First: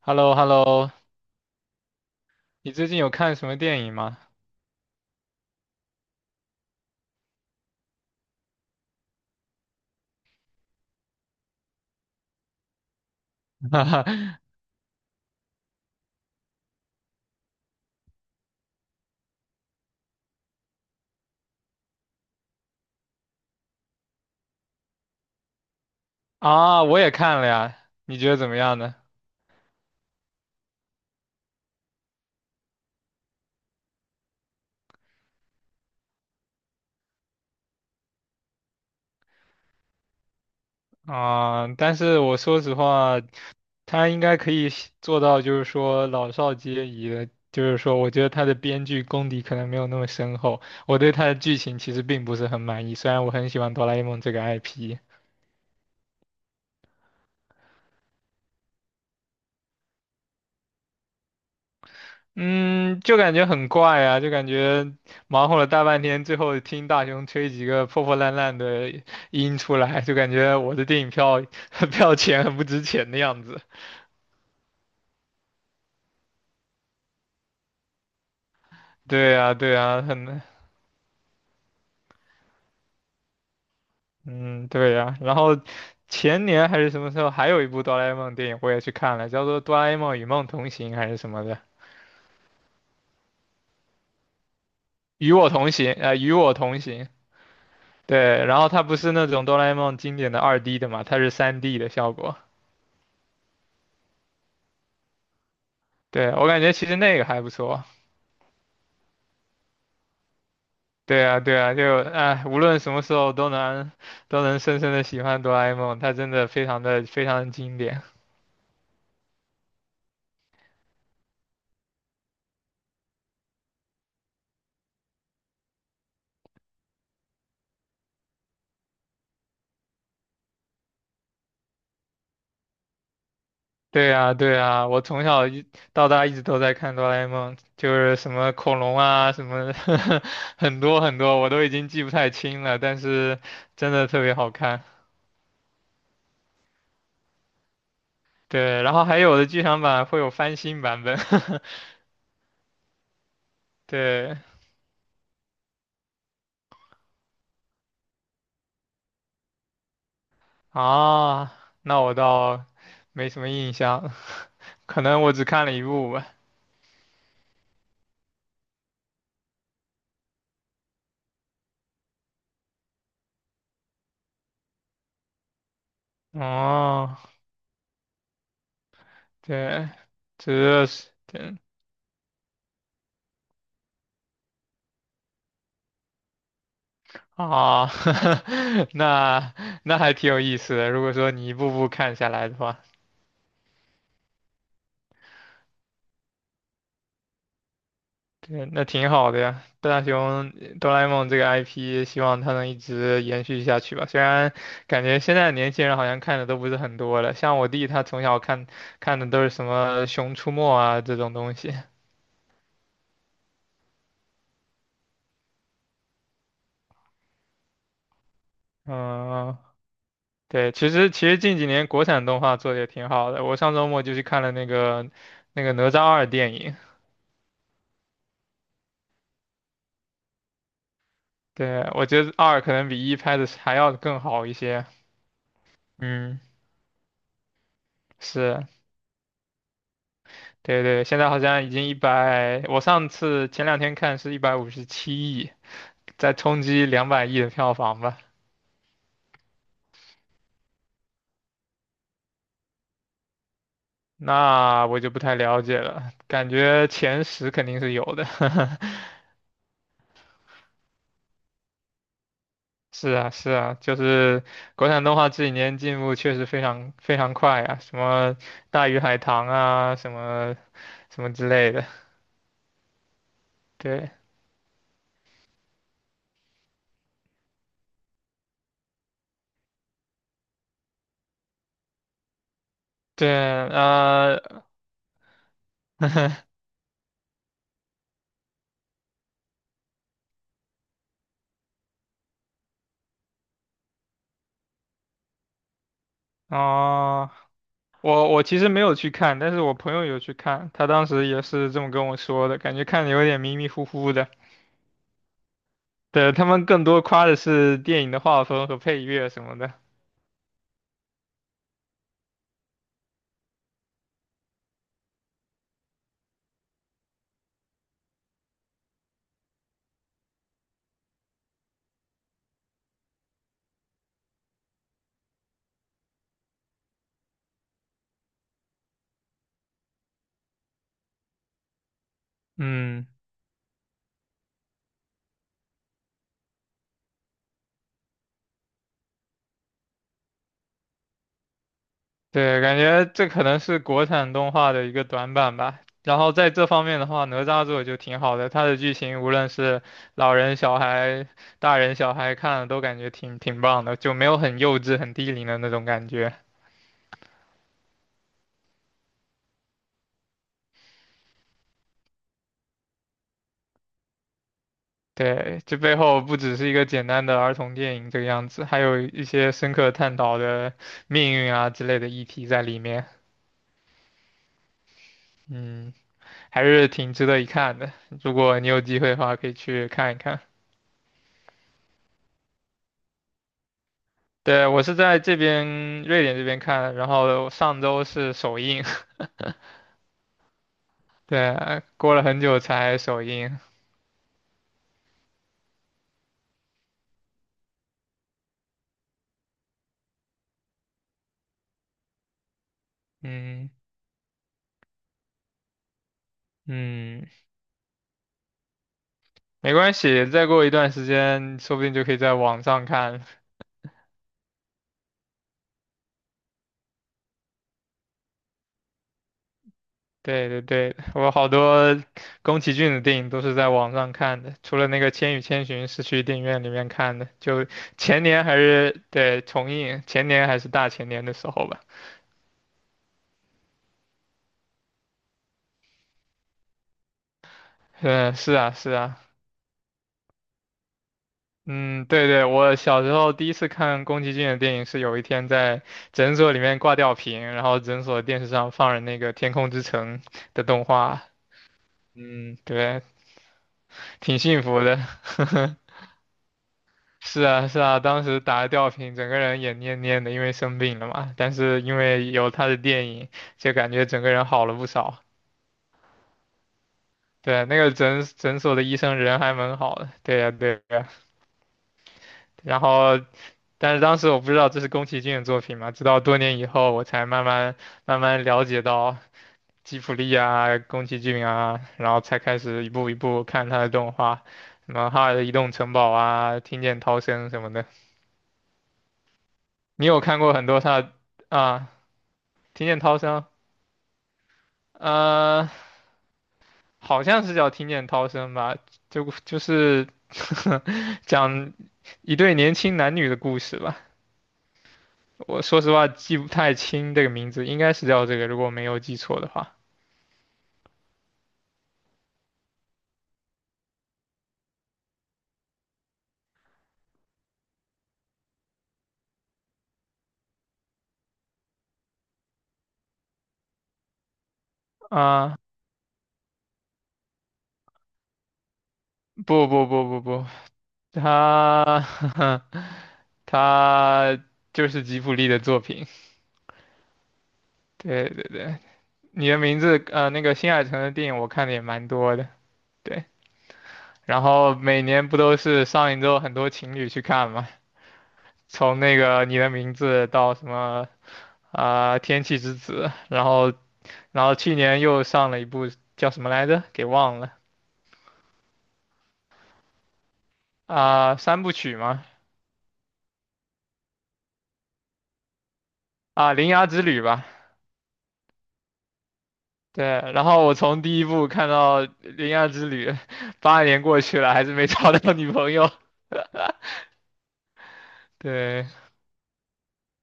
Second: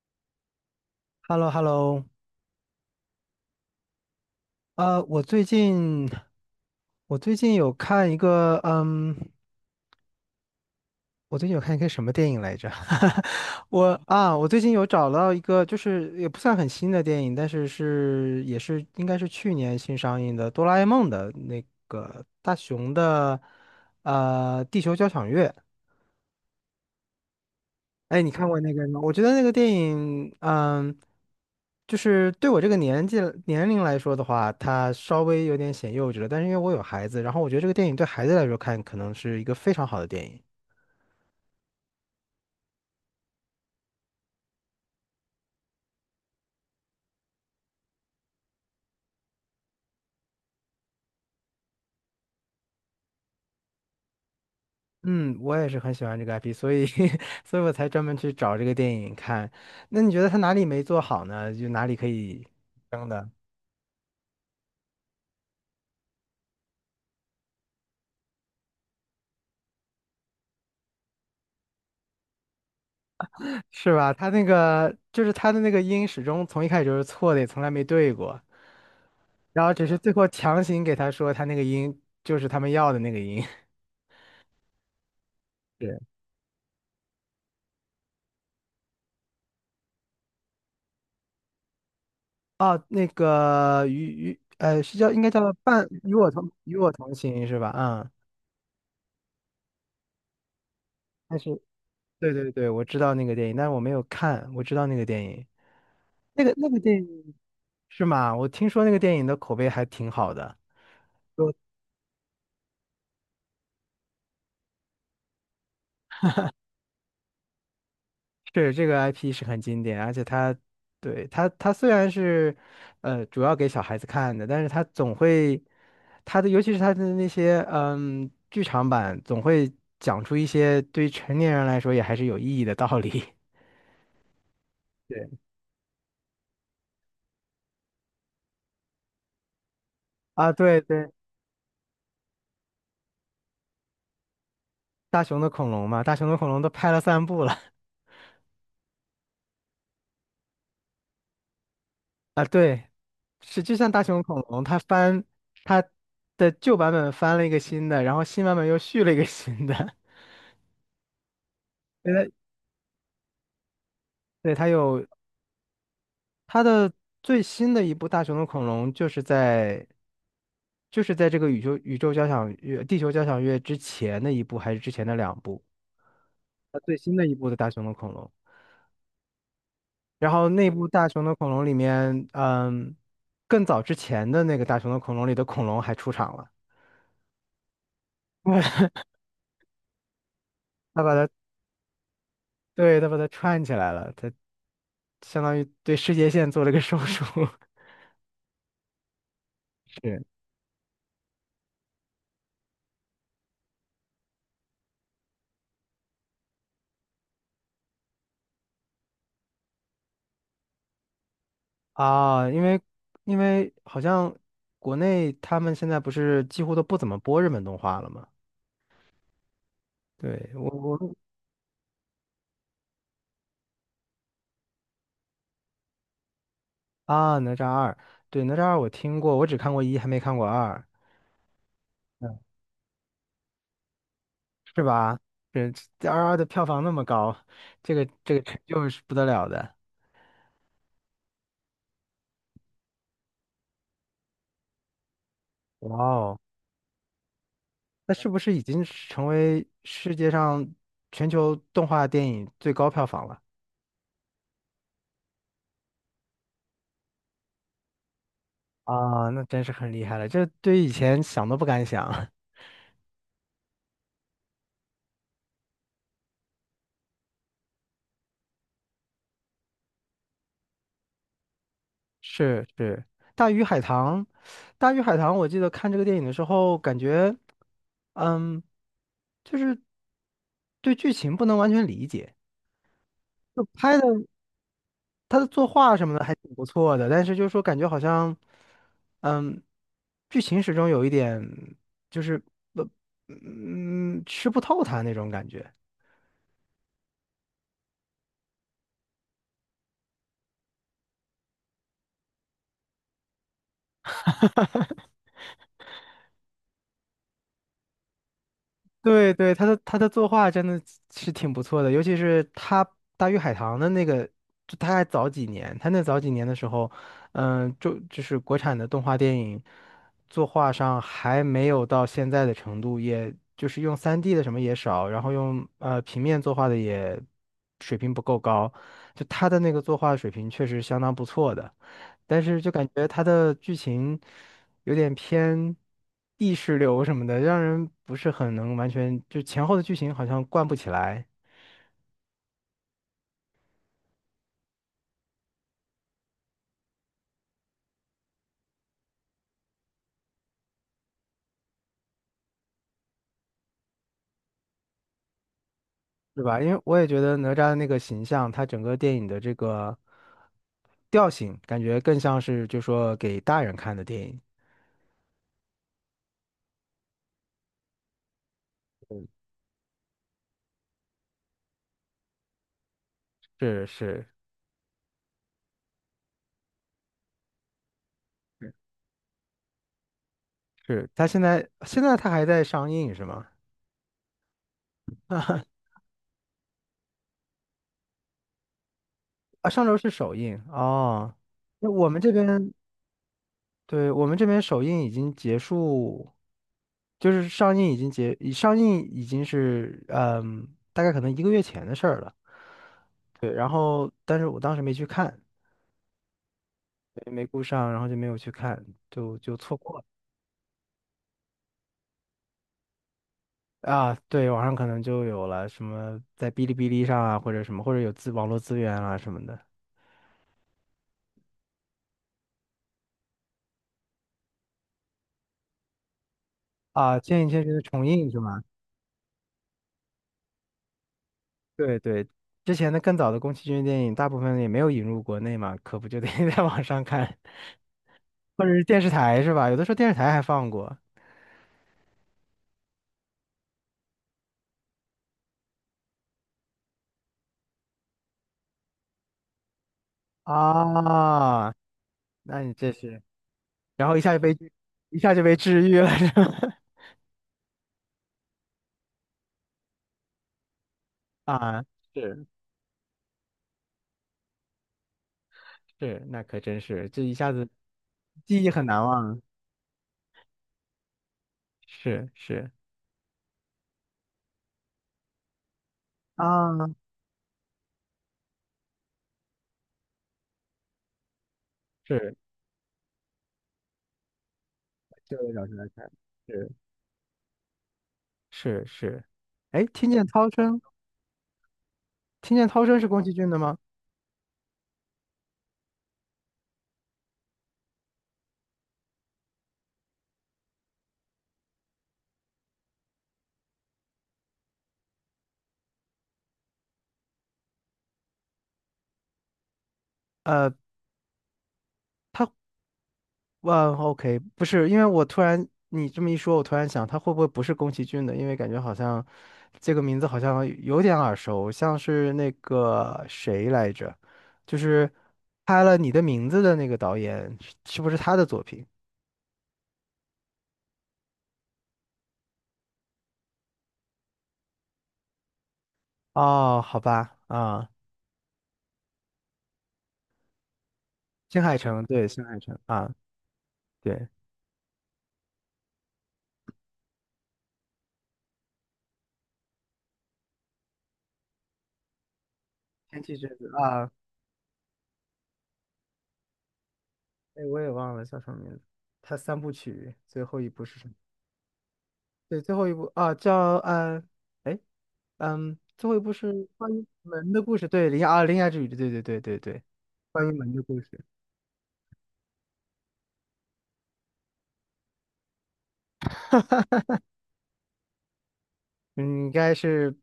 h e l l o h e l l o h e l l o h e l l o 你最近有看什么电影吗？我最近我最近有看一个，我最近有看一个什么电影来着？我啊，我最近有找到一个，就是也不算很新的电影，但是是也是应该是去年新上映的《哆啦 A 梦》的那个大雄的，地球交响乐。啊，我也看了呀，你哎，你觉得看怎么过那样个呢？吗？我觉得那个电影，就是对我这个年龄来说的话，它稍微有点显幼稚了。但是因为我有孩子，然后我觉得这个电影对孩子来说看，可能是一个非常好的电影。啊，但是我说实话，他应该可以写做到，就是说老少皆宜的。就是说，我觉得他的编剧功底可能没有那么深厚，我对他的剧情其实并不是很满意，虽然我很喜欢哆啦 A 梦这个 IP。嗯，我也是很喜欢这个 IP,所以 所以我才专门去找这个电影看。那你觉得它哪里没做好呢？就哪里可以？嗯，就的。感觉很怪啊，就感觉忙活了大半天，最后听大雄吹几个破破烂烂的音出来，就感觉我的电影票 票钱很不值钱的样子。是吧？他的那个音始终从一开始就是错的，也从来没对过，对呀，然后对只是呀，最后很，强行给他说他那个音就是他们要的那个音。嗯，对呀。然后对，前年还是什么时候，还有一部哆啦 A 梦电影我也去看了，叫做《哆啦 A 梦与梦同行》还是什么的，哦，那个与与呃是叫应该与叫我同行，与我与同我行。同行是吧？嗯，对，然后它不是那种哆啦 A 梦经典的2D 的嘛，它是但是3D 的效对果。对对，我知道那个电影，但是我没有看，我知道那个电影，对，那我个感那觉个其实电那个影还不错。是吗？我听说那个电影的口碑还挺好的。对啊，对啊，就哎，无论什么时候都能深深的喜欢哆啦 A 梦，它真的非常的非常的经典。是这个 IP 是很经典，而且它，对，它虽然是，主要给小孩子看的，但是它总会，尤其是它的那些，剧场版总会讲出一些对于成年人来说也还是有意义的道理。 对啊，对啊，我 从对，小一到大一直都在看哆啦 A 梦，就是什么恐龙啊，什么 啊。对很多对，很多，我都已经记不太清了，但是真的特别好看。大雄的恐龙嘛，大雄的恐龙都拍了三部了。 对，然后还有的剧场版会有翻新版本。啊。对，是就 像大雄对恐龙，它的旧版本翻了一个新的，然后新版本又续了一个新的。啊，那对，我倒没什么印象，对，它可有能我只看了一部吧。它的最新的一部《大雄的恐龙》就是在这个宇宙交响乐、地球交响乐之前的一部，还是之前的两部？它最新哦。的一部的《大雄的恐龙》，对，然后那部这《大是雄的恐对龙》里面，嗯，更早之前的那个《大雄的恐龙》里的恐龙还出场了。啊，那那还挺有意思的。如他果把它说你一步步看下来的话，对他把它串起来了，他相当于对世界线做了个手术。对，那挺好的呀。大是雄哆啦 A 梦这个 IP，希望它能一直延续下去吧。虽然感觉现在的年轻人好像看的都不是很多了，像我弟他从小看的都是什么《熊出没》啊这种东西。啊，因为好像国内他们现在不是几乎都不怎么播日本动画了吗？嗯，对，我对，其实近几年国产动画做的也挺好的。我上周末就去看了那个《哪吒二》电影。啊，哪吒二，对，哪吒二我听过，我只看过一，还没看过二，对，我觉得嗯，二可能比一拍的还要更好一是些。吧？这二嗯，的票房那么高，这个成是，就是不得了的。对对，现在好像已经一百，我上次前两天看是157亿，哇在哦，冲击200亿的票房那吧。是不是已经是成为世界上全球动画电影最高票房了？那我就不太了解了，感觉前十肯定是有的。啊，那真是很厉害了，这对以前想都不敢想。是啊，是啊，就是国产动画这几年进步确实非常非常快啊，什么《大鱼海棠》啊，什么什么之类的。是是，《大鱼海对棠》，《大鱼海棠》，我记得看这个电影的时候，感觉，嗯，就是对剧情不能完全理解，对，就拍的呃，他的作画什么的还 挺不错的，但是就是说感觉好像，嗯，剧情始终有一点就是不，嗯，吃不透它那种感觉。哦。我其实没有去看，但是我朋友有去看，他当时也是这么跟我说的，感觉看的有点迷迷糊糊的。对，他们更多夸的是电影的画风和配乐对什对，么的。他的作画真的是挺不错的，尤其是他《大鱼海棠》的那个，就他还早几年，他那早几年的时候，就是国产的动画电影作画上还没有到现在的程度，也就是用三 d 的什么也少，然后用平面作画的也水平不够高，就他的那个作画水平确实相当不错的，但是就感觉嗯，他的剧情。有点偏意识流什么的，让人不是很能完全就前后的剧情好像贯不起来，对，感觉这可能是国产动画的一个短板吧。然后在这方面的话，哪吒做得就挺好的，它的剧情无论是老人、小孩、大人、小孩看了都感觉挺棒的，就没有很幼稚、很低龄的那种感觉。对吧？因为我也觉得哪吒的那个形象，他整个电影的这个调性，感觉更像是就说给大人看的电影。对，这背后不只是一个简单的儿童电影这个样子，还有一些深刻探讨的命运啊之类的议题在里面。是是嗯，还是挺值得一看的。如果你有机会的话，可以去看一看。是，他现在他还在上映是吗？对，我是在这边瑞典这边看的，然后上周是首映，啊，上周是首映 哦。对，那我过们了这很久边。才首映。对，我们这边首映已经结束，就是上映已经是大概可能一个月前的事儿了。对，然嗯后但是我当时没去看，嗯，对没顾上，然后就没有去看，就没错关过了。系，再过一段时间，说不定就可以在网上看。啊。对，网上可能就有了什么在哔哩哔哩上啊，或者什么，或者有网络资源啊什么的。对对对，我好多宫崎骏的电影都是在网上看的，除了那个《千与千寻》是去电影院里面啊。看的，《千与千就寻》的重前映是年还吗？是对重映，前年还是大前年的时候吧。对对，之前的更早的宫崎骏电影，大部分也没有引入国内嘛，可不就得 在网上看。嗯，是或啊，者是是电视啊，台是吧？有的时候电视台还放过。嗯，对对，我小时候第一次看宫崎骏的电影是有一天在诊所里面挂吊瓶，然后诊所电视上放着那个《天空之城》的动画，啊，嗯，那你这对，是，然后一下就挺被幸福的。一下就被 治愈了 是吧？是啊，是啊，当时打了吊瓶，整个人也蔫蔫的，因为生病了嘛。但是啊，因为是有他的电影，就感觉整个人好了不少。是，那可真是，这一下对，子那个诊诊记忆所的很医难生人忘，还蛮好的。对呀，对呀。是是然后，但是当时我不知道这是宫崎骏的作品嘛，直到多年以啊，后我才慢慢了解到吉卜力啊、宫崎骏啊，然后是，才开始一步一步看他的动画，什么《哈尔这的移位老动师来城堡》看，啊、是《听见涛声》什么的。是是，哎，你听有见看涛过很声，多他的啊？听见涛听声见是涛宫崎声，骏的吗？呃，好像是叫听见涛声吧，就是 讲一对年轻男女的故事吧。我说实话记不太清这个名字，应该是叫这个，如果没有记错的话。呃，他。万 OK，不是，因为我突然你这么一说，我突然想，他会不会不是宫崎骏的？因为感觉好像这个名字好像有点耳熟，像是那个谁来着，就是啊，拍了《你的名字》的那个导演，是不是他的作品？不不不不不，他 他就是吉卜力的作品。哦，好吧，啊，对对对，你的名字那个新海诚的电影我新看的海也诚，蛮对，多新的。海诚啊，对，对，然后每年不都是上一周很多情侣去看吗？从那个你的名字到什么啊，天气之子，天气然之子后啊，去年又上了一部叫什么来着，给忘了哎，我也忘了叫什么名字，他三部曲最后一部是什么？啊，三部曲吗？对，最后一部啊，哎。嗯，最后一部啊，是铃芽关之于旅吧。门的故事，对，铃芽之旅，对，对，然关于后门我的故从事。第一部看到铃芽之旅，8年过去了，还是没找到女朋友。对，嗯，应该是，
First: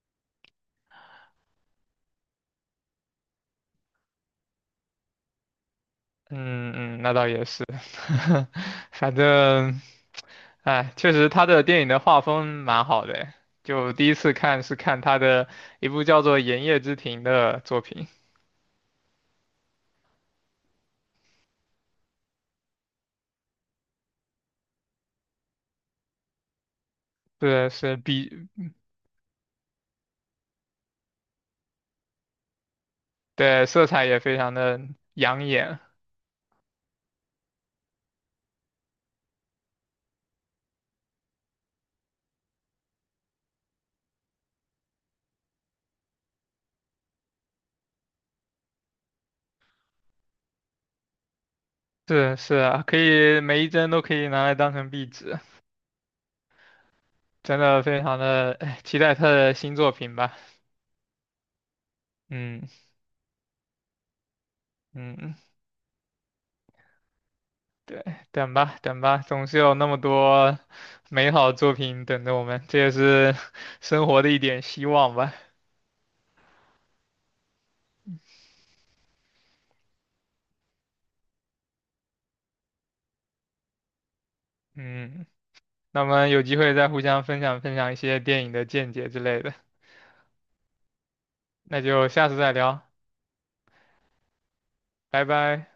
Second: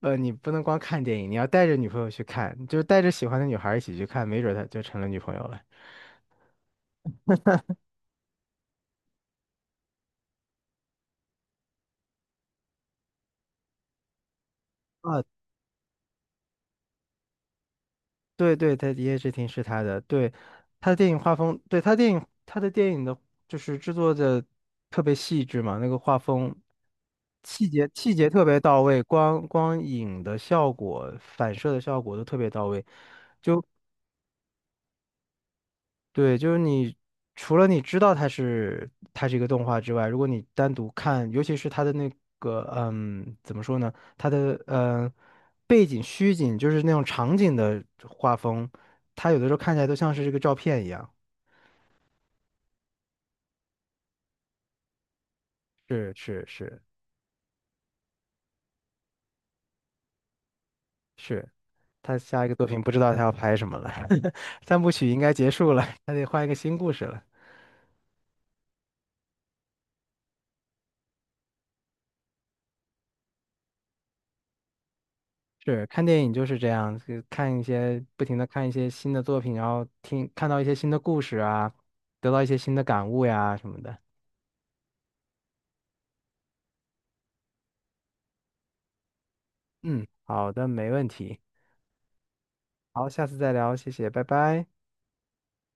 你不能光看电影，你要带着女朋友去看，就是带着喜欢的女孩儿一起去看，没准儿她就成了女朋友了。嗯嗯，那倒也是，反正，哎，确实他的电影的画风蛮好的，就第一次看是看他啊，的一部叫做《炎夜之庭》的作品。对对，他《一夜之庭》是他的，对，他的电影画风，他的电影的，就是制作的特别细致嘛，那个画风对，是细节壁，特别到位，光影的效果、反射的效果都特别到位。对色彩也非常的养眼，对，就是你除了你知道它是一个动画之外，如果你单独看，尤其是它的那个怎么说呢？它的背景虚景，就是那种场景的画风，它有的时候看起来都像是这个照片一样。是是啊，可以每一帧都可以拿来当成壁纸，是是是真的非常的哎期待他的新作品吧。是，他下一个作嗯品不知道他要拍什么了，三部曲应该嗯，结束了，他得换一个新故事了。对，等吧等吧，总是有那么多美好作品等着我们，这也是 生活的一点希望吧。是看电影就是这样，就看一些不停的看一些新的作品，然后看到一些新的故事啊，得到一些新的感悟呀什么的。嗯，那么有机会再互相分享分享一些电影的见解之类的，嗯，好的，没问题。那就下次再聊，好，下次再聊，谢谢，拜拜。拜拜。